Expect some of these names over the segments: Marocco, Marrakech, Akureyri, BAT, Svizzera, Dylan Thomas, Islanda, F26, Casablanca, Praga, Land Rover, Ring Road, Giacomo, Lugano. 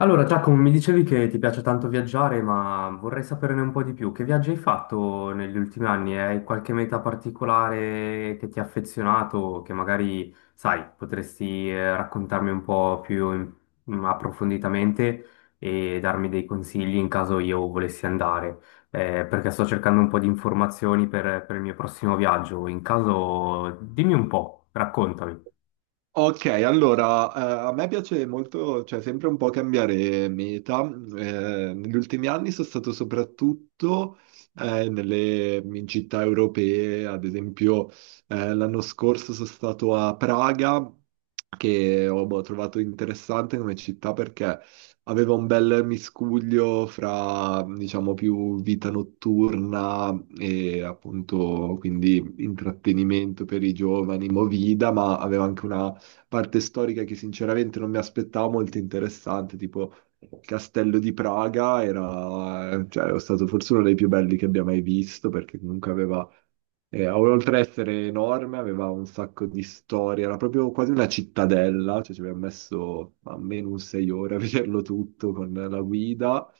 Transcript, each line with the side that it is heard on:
left: Allora, Giacomo, mi dicevi che ti piace tanto viaggiare, ma vorrei saperne un po' di più. Che viaggi hai fatto negli ultimi anni? Hai qualche meta particolare che ti ha affezionato, che magari, sai, potresti raccontarmi un po' più approfonditamente e darmi dei consigli in caso io volessi andare? Perché sto cercando un po' di informazioni per il mio prossimo viaggio. In caso, dimmi un po', raccontami.
right: Ok, allora, a me piace molto, cioè sempre un po' cambiare meta. Negli ultimi anni sono stato soprattutto nelle in città europee, ad esempio l'anno scorso sono stato a Praga, che ho boh, trovato interessante come città perché aveva un bel miscuglio fra, diciamo, più vita notturna e appunto quindi intrattenimento per i giovani, movida, ma aveva anche una parte storica che sinceramente non mi aspettavo molto interessante, tipo il Castello di Praga era, cioè, è stato forse uno dei più belli che abbia mai visto, perché comunque aveva, oltre ad essere enorme, aveva un sacco di storie, era proprio quasi una cittadella, cioè ci abbiamo messo almeno un sei ore a vederlo tutto con la guida.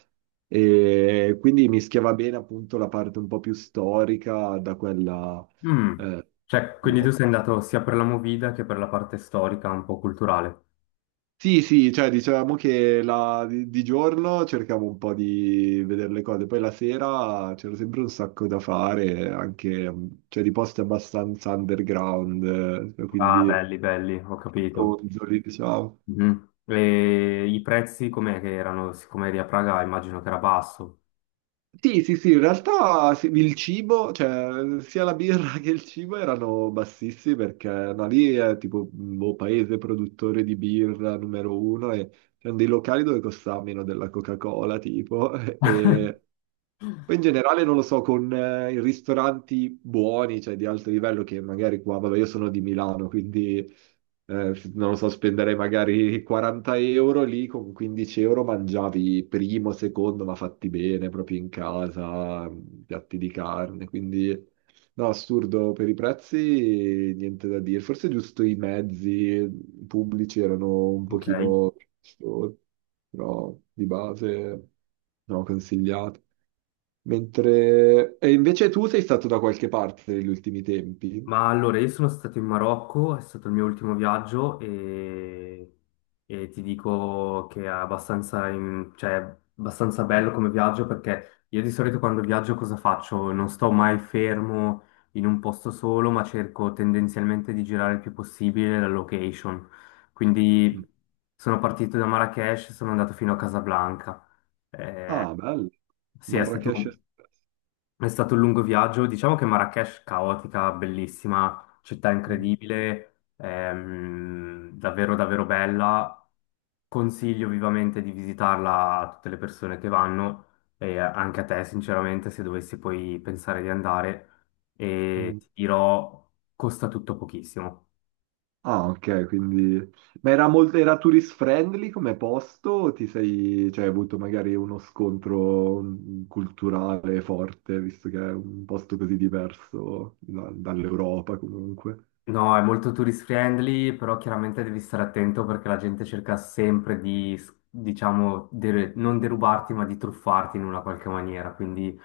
right: E quindi mischiava bene appunto la parte un po' più storica da quella
left: Mm.
right: eh,
left: Cioè,
right: un
left: quindi tu
right: po'.
left: sei andato sia per la movida che per la parte storica, un po' culturale.
right: Sì, sì, cioè dicevamo che di giorno cercavo un po' di vedere le cose, poi la sera c'era sempre un sacco da fare, anche cioè, di posti abbastanza underground,
left: Ah,
right: quindi
left: belli, belli, ho capito.
right: ronzoli, diciamo.
left: Mhm. E i prezzi com'è che erano? Siccome eri a Praga, immagino che era basso.
right: Sì, sì, sì, in realtà sì, il cibo, cioè sia la birra che il cibo erano bassissimi perché no, lì è tipo un boh, paese produttore di birra numero uno e c'erano dei locali dove costava meno della Coca-Cola, tipo, e poi in generale non lo so, con i ristoranti buoni, cioè di alto livello, che magari qua, vabbè, io sono di Milano, quindi non lo so, spenderei magari 40 € lì, con 15 € mangiavi primo, secondo, ma fatti bene, proprio in casa, piatti di carne, quindi no, assurdo per i prezzi, niente da dire. Forse giusto i mezzi pubblici erano un
left: Ok.
right: pochino, però di base no, consigliato. Mentre. E invece tu sei stato da qualche parte negli ultimi tempi?
left: Ma allora, io sono stato in Marocco, è stato il mio ultimo viaggio e ti dico che è abbastanza, cioè, è abbastanza
right: Mm.
left: bello come viaggio perché io di solito quando viaggio cosa faccio? Non sto mai fermo in un posto solo, ma cerco tendenzialmente di girare il più possibile la location. Quindi sono partito da Marrakech e sono andato fino a Casablanca. Eh,
right: Ah, bello.
left: sì, è stato,
right: Marrakesh Express.
left: è stato un lungo viaggio, diciamo che Marrakech caotica, bellissima, città
right: Mm.
left: incredibile, davvero davvero bella. Consiglio vivamente di visitarla a tutte le persone che vanno e anche a te sinceramente se dovessi poi pensare di andare e
right: Mm.
left: ti dirò costa tutto pochissimo.
right: Ah, ok, quindi. Ma era molto, era tourist friendly come posto? O ti sei, cioè hai avuto magari uno scontro culturale forte, visto che è un posto così diverso dall'Europa comunque?
left: No, è molto tourist friendly, però chiaramente devi stare attento perché la gente cerca sempre di, diciamo, non derubarti, ma di truffarti in una qualche maniera. Quindi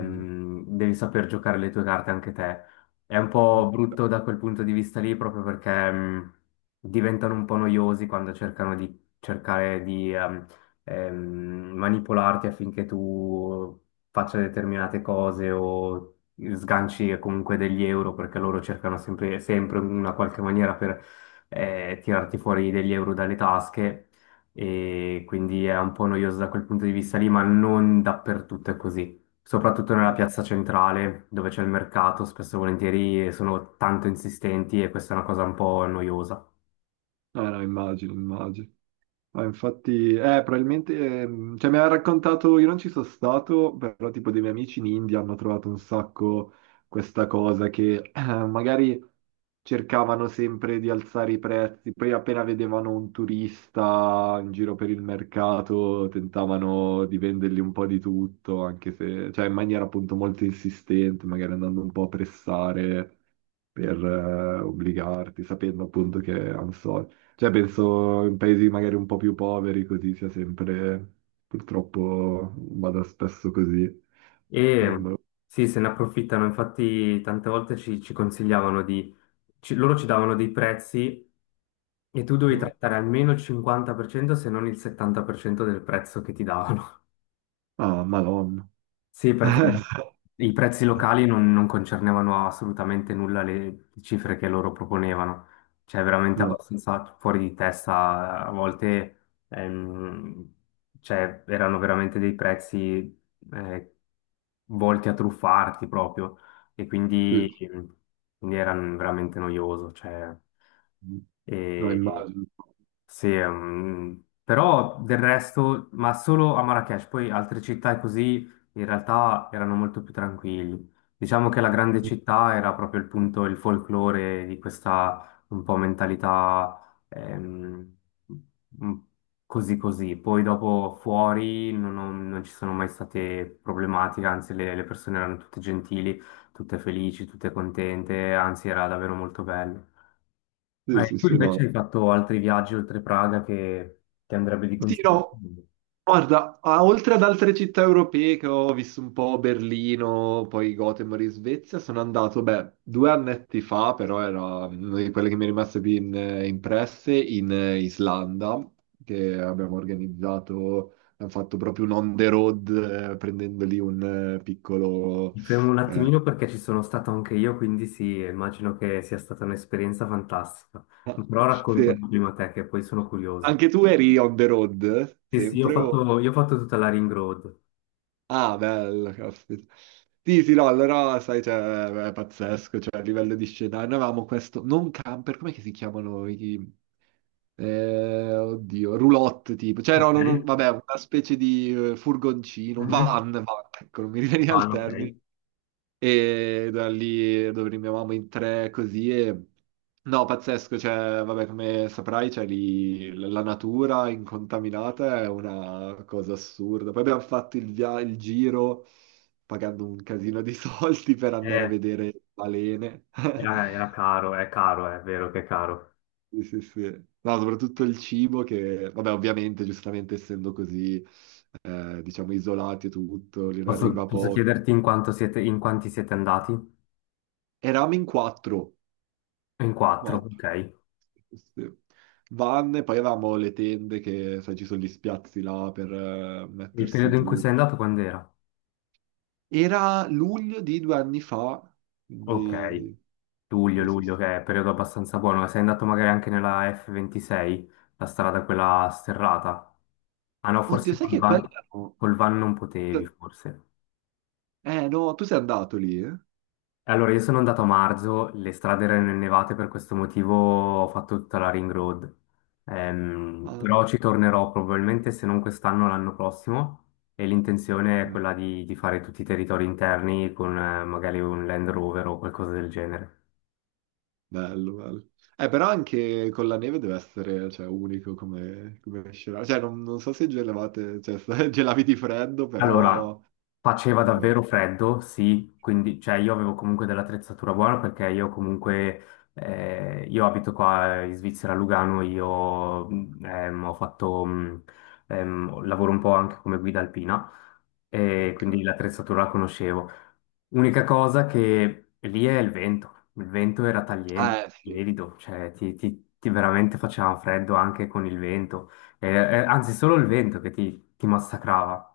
right: Mm.
left: devi saper giocare le tue carte anche te. È un
right: Ok.
left: po' brutto da quel punto di vista lì, proprio perché diventano un po' noiosi quando cercano di cercare di ehm, manipolarti affinché tu faccia determinate cose o sganci e comunque degli euro, perché loro cercano sempre, sempre in una qualche maniera per tirarti fuori degli euro dalle tasche e quindi è un po' noioso da quel punto di vista lì, ma non dappertutto è così. Soprattutto nella piazza centrale, dove c'è il mercato, spesso e volentieri sono tanto insistenti e questa è una cosa un po' noiosa.
right: Ah, no, immagino, immagino. Ah, infatti, probabilmente, cioè mi ha raccontato, io non ci sono stato, però tipo dei miei amici in India hanno trovato un sacco questa cosa che magari cercavano sempre di alzare i prezzi, poi appena vedevano un turista in giro per il mercato tentavano di vendergli un po' di tutto, anche se, cioè in maniera appunto molto insistente, magari andando un po' a pressare per obbligarti, sapendo appunto che hanno soldi. Cioè, penso in paesi magari un po' più poveri, così sia sempre, purtroppo vada spesso così. No,
left: E sì, se ne approfittano, infatti tante volte ci, ci consigliavano di... loro ci davano dei prezzi. E tu dovevi
right: no.
left: trattare almeno il 50% se non il 70% del prezzo che ti davano.
right: Ah, Madonna.
left: Sì, perché i prezzi locali non, non concernevano assolutamente nulla le cifre che loro proponevano, cioè veramente
right: No,
left: abbastanza fuori di testa, a volte ehm, cioè, erano veramente dei prezzi eh, volti a truffarti proprio e
right: sì,
left: quindi, quindi era veramente noioso. Cioè,
right: sì. No,
left: e-
right: immagino.
left: sì, però del resto, ma solo a Marrakech, poi altre città e così in realtà erano molto più tranquilli. Diciamo che la grande città era proprio il punto, il folklore di questa un po' mentalità mm, così così. Poi dopo fuori non, non ci sono mai state problematiche, anzi le persone erano tutte gentili, tutte felici, tutte contente, anzi era davvero molto bello.
right: Sì, sì,
left: Tu
right: sì, no.
left: invece
right: No.
left: hai fatto altri viaggi oltre Praga che ti andrebbe di
right: Sì, no.
left: consigliare?
right: Guarda, oltre ad altre città europee che ho visto un po' Berlino, poi Gothenburg in Svezia, sono andato, beh, due annetti fa, però era una di quelle che mi è rimasta più impresse, in Islanda, che abbiamo organizzato, abbiamo fatto proprio un on the road, prendendo lì un piccolo.
left: Mi fermo un
right: eh,
left: attimino perché ci sono stato anche io, quindi sì, immagino che sia stata un'esperienza fantastica. Però
right: sì.
left: raccontami prima te, che poi sono curioso.
right: Anche tu eri on the road,
left: Sì, sì,
right: sempre o?
left: io ho fatto tutta la Ring Road.
right: Ah, bello, caspita. Sì, sì, no, allora, sai, cioè, è pazzesco, cioè, a livello di scenario, noi avevamo questo, non camper, com'è che si chiamano i, oddio, roulotte, tipo, cioè, no,
left: Ok?
right: no, no, vabbè, una specie di furgoncino,
left: Mhm.
right: van, van, ecco, non mi riveniva il
left: Vanno, ok.
right: termine, e da lì dove rinviavamo in tre così e. No, pazzesco, cioè, vabbè, come saprai, cioè, lì la natura incontaminata è una cosa assurda. Poi abbiamo fatto il giro pagando un casino di soldi per andare a
left: Eh,
right: vedere balene.
left: era caro, è vero che è caro.
right: Sì, sì, sì. No, soprattutto il cibo che, vabbè, ovviamente, giustamente essendo così, diciamo, isolati e tutto, lì ne
left: Posso,
right: arriva
left: posso
right: poco.
left: chiederti in quanti siete andati?
right: Eravamo in quattro.
left: In quattro,
right: Quattro.
left: ok. E
right: Sì. Vanne, poi avevamo le tende che, sai, ci sono gli spiazzi là per
left: il
right: mettersi
left: periodo in cui
right: giù.
left: sei andato quando era?
right: Era luglio di due anni fa,
left: Ok.
right: quindi.
left: Luglio,
right: Sì, sì, sì.
left: luglio, che è periodo abbastanza buono. Sei andato magari anche nella F26, la strada quella sterrata? Ah no,
right: Oddio,
left: forse
right: sai che quella, no.
left: col van non potevi, forse.
right: Eh no, tu sei andato lì, eh?
left: E allora, io sono andato a marzo, le strade erano innevate, per questo motivo ho fatto tutta la ring road.
right: Ah, no.
left: Però ci tornerò probabilmente, se non quest'anno, l'anno prossimo. E l'intenzione è
right: Mm,
left: quella di fare tutti i territori interni con magari un Land Rover o qualcosa del genere.
right: bello, bello. Però anche con la neve deve essere, cioè, unico come scenario. Cioè, non so se gelavate, cioè, se gelavi di freddo,
left: Allora,
right: però.
left: faceva
right: Ok.
left: davvero freddo, sì, quindi cioè, io avevo comunque dell'attrezzatura buona perché io comunque, io abito qua in Svizzera, a Lugano, lavoro un po' anche come guida alpina e quindi l'attrezzatura la conoscevo. Unica cosa che lì è il vento era tagliente,
right: Sì.
left: gelido, cioè ti, ti veramente faceva freddo anche con il vento. Anzi solo il vento che ti massacrava.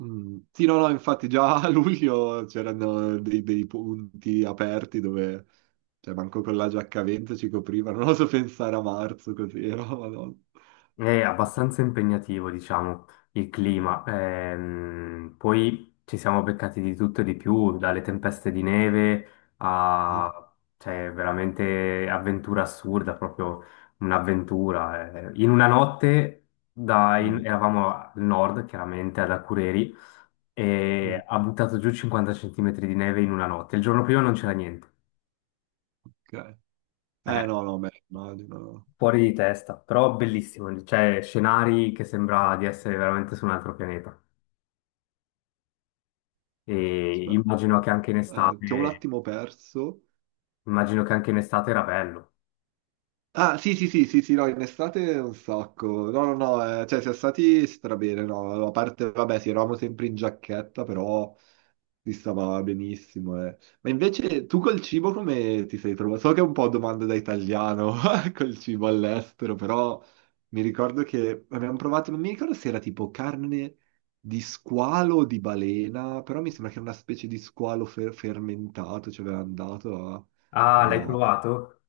right: Mm. Sì, no, no, infatti già a luglio c'erano dei punti aperti dove, cioè, manco con la giacca a vento ci coprivano, non oso pensare a marzo così, era, madonna.
left: È abbastanza impegnativo, diciamo, il clima. Poi ci siamo beccati di tutto e di più, dalle tempeste di neve a, cioè, veramente avventura assurda, proprio un'avventura. Eh. In una notte
right: Mm,
left: eravamo al nord, chiaramente, ad Akureyri,
right: mm,
left: e ha buttato giù 50 centimetri di neve in una notte. Il giorno prima non c'era niente.
right: ok.
left: Eh.
right: No, no, beh, immagino.
left: Fuori di testa, però bellissimo, cioè scenari che sembra di essere veramente su un altro pianeta. E
right: Aspetta,
left: immagino che anche in
right: ti ho un
left: estate,
right: attimo perso.
left: immagino che anche in estate era bello.
right: Ah, sì, sì, sì, sì, sì, no, in estate un sacco. No, no, no, cioè, siamo stati strabene, no, a parte, vabbè, sì, eravamo sempre in giacchetta, però. Si stava benissimo. Eh. Ma invece tu col cibo come ti sei trovato? So che è un po' domanda da italiano col cibo all'estero, però mi ricordo che abbiamo provato, non mi ricordo se era tipo carne di squalo o di balena, però mi sembra che era una specie di squalo fermentato, ci avevano dato a
left: Ah, l'hai
right: una.
left: provato?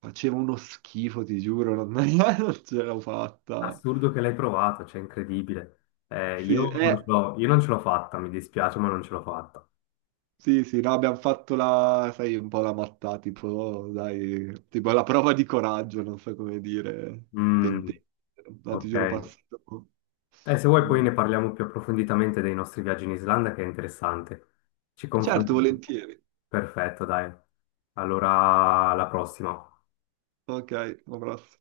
right: Faceva uno schifo, ti giuro, non, non ce l'ho fatta.
left: Assurdo che l'hai provato, cioè incredibile.
right: Sì, eh.
left: Io non ce l'ho fatta, mi dispiace, ma non ce l'ho fatta.
right: Sì, sì, no, abbiamo fatto la, sai, un po' la mattata, tipo, oh, dai, tipo la prova di coraggio, non so come dire,
left: Mm,
right: pentente, no, ti
left: ok.
right: giuro passato.
left: Se vuoi poi
right: Mm.
left: ne parliamo più approfonditamente dei nostri viaggi in Islanda, che è interessante. Ci
right: Certo,
left: confrontiamo.
right: volentieri.
left: Perfetto, dai. Allora, alla prossima.
right: Ok, un abbraccio.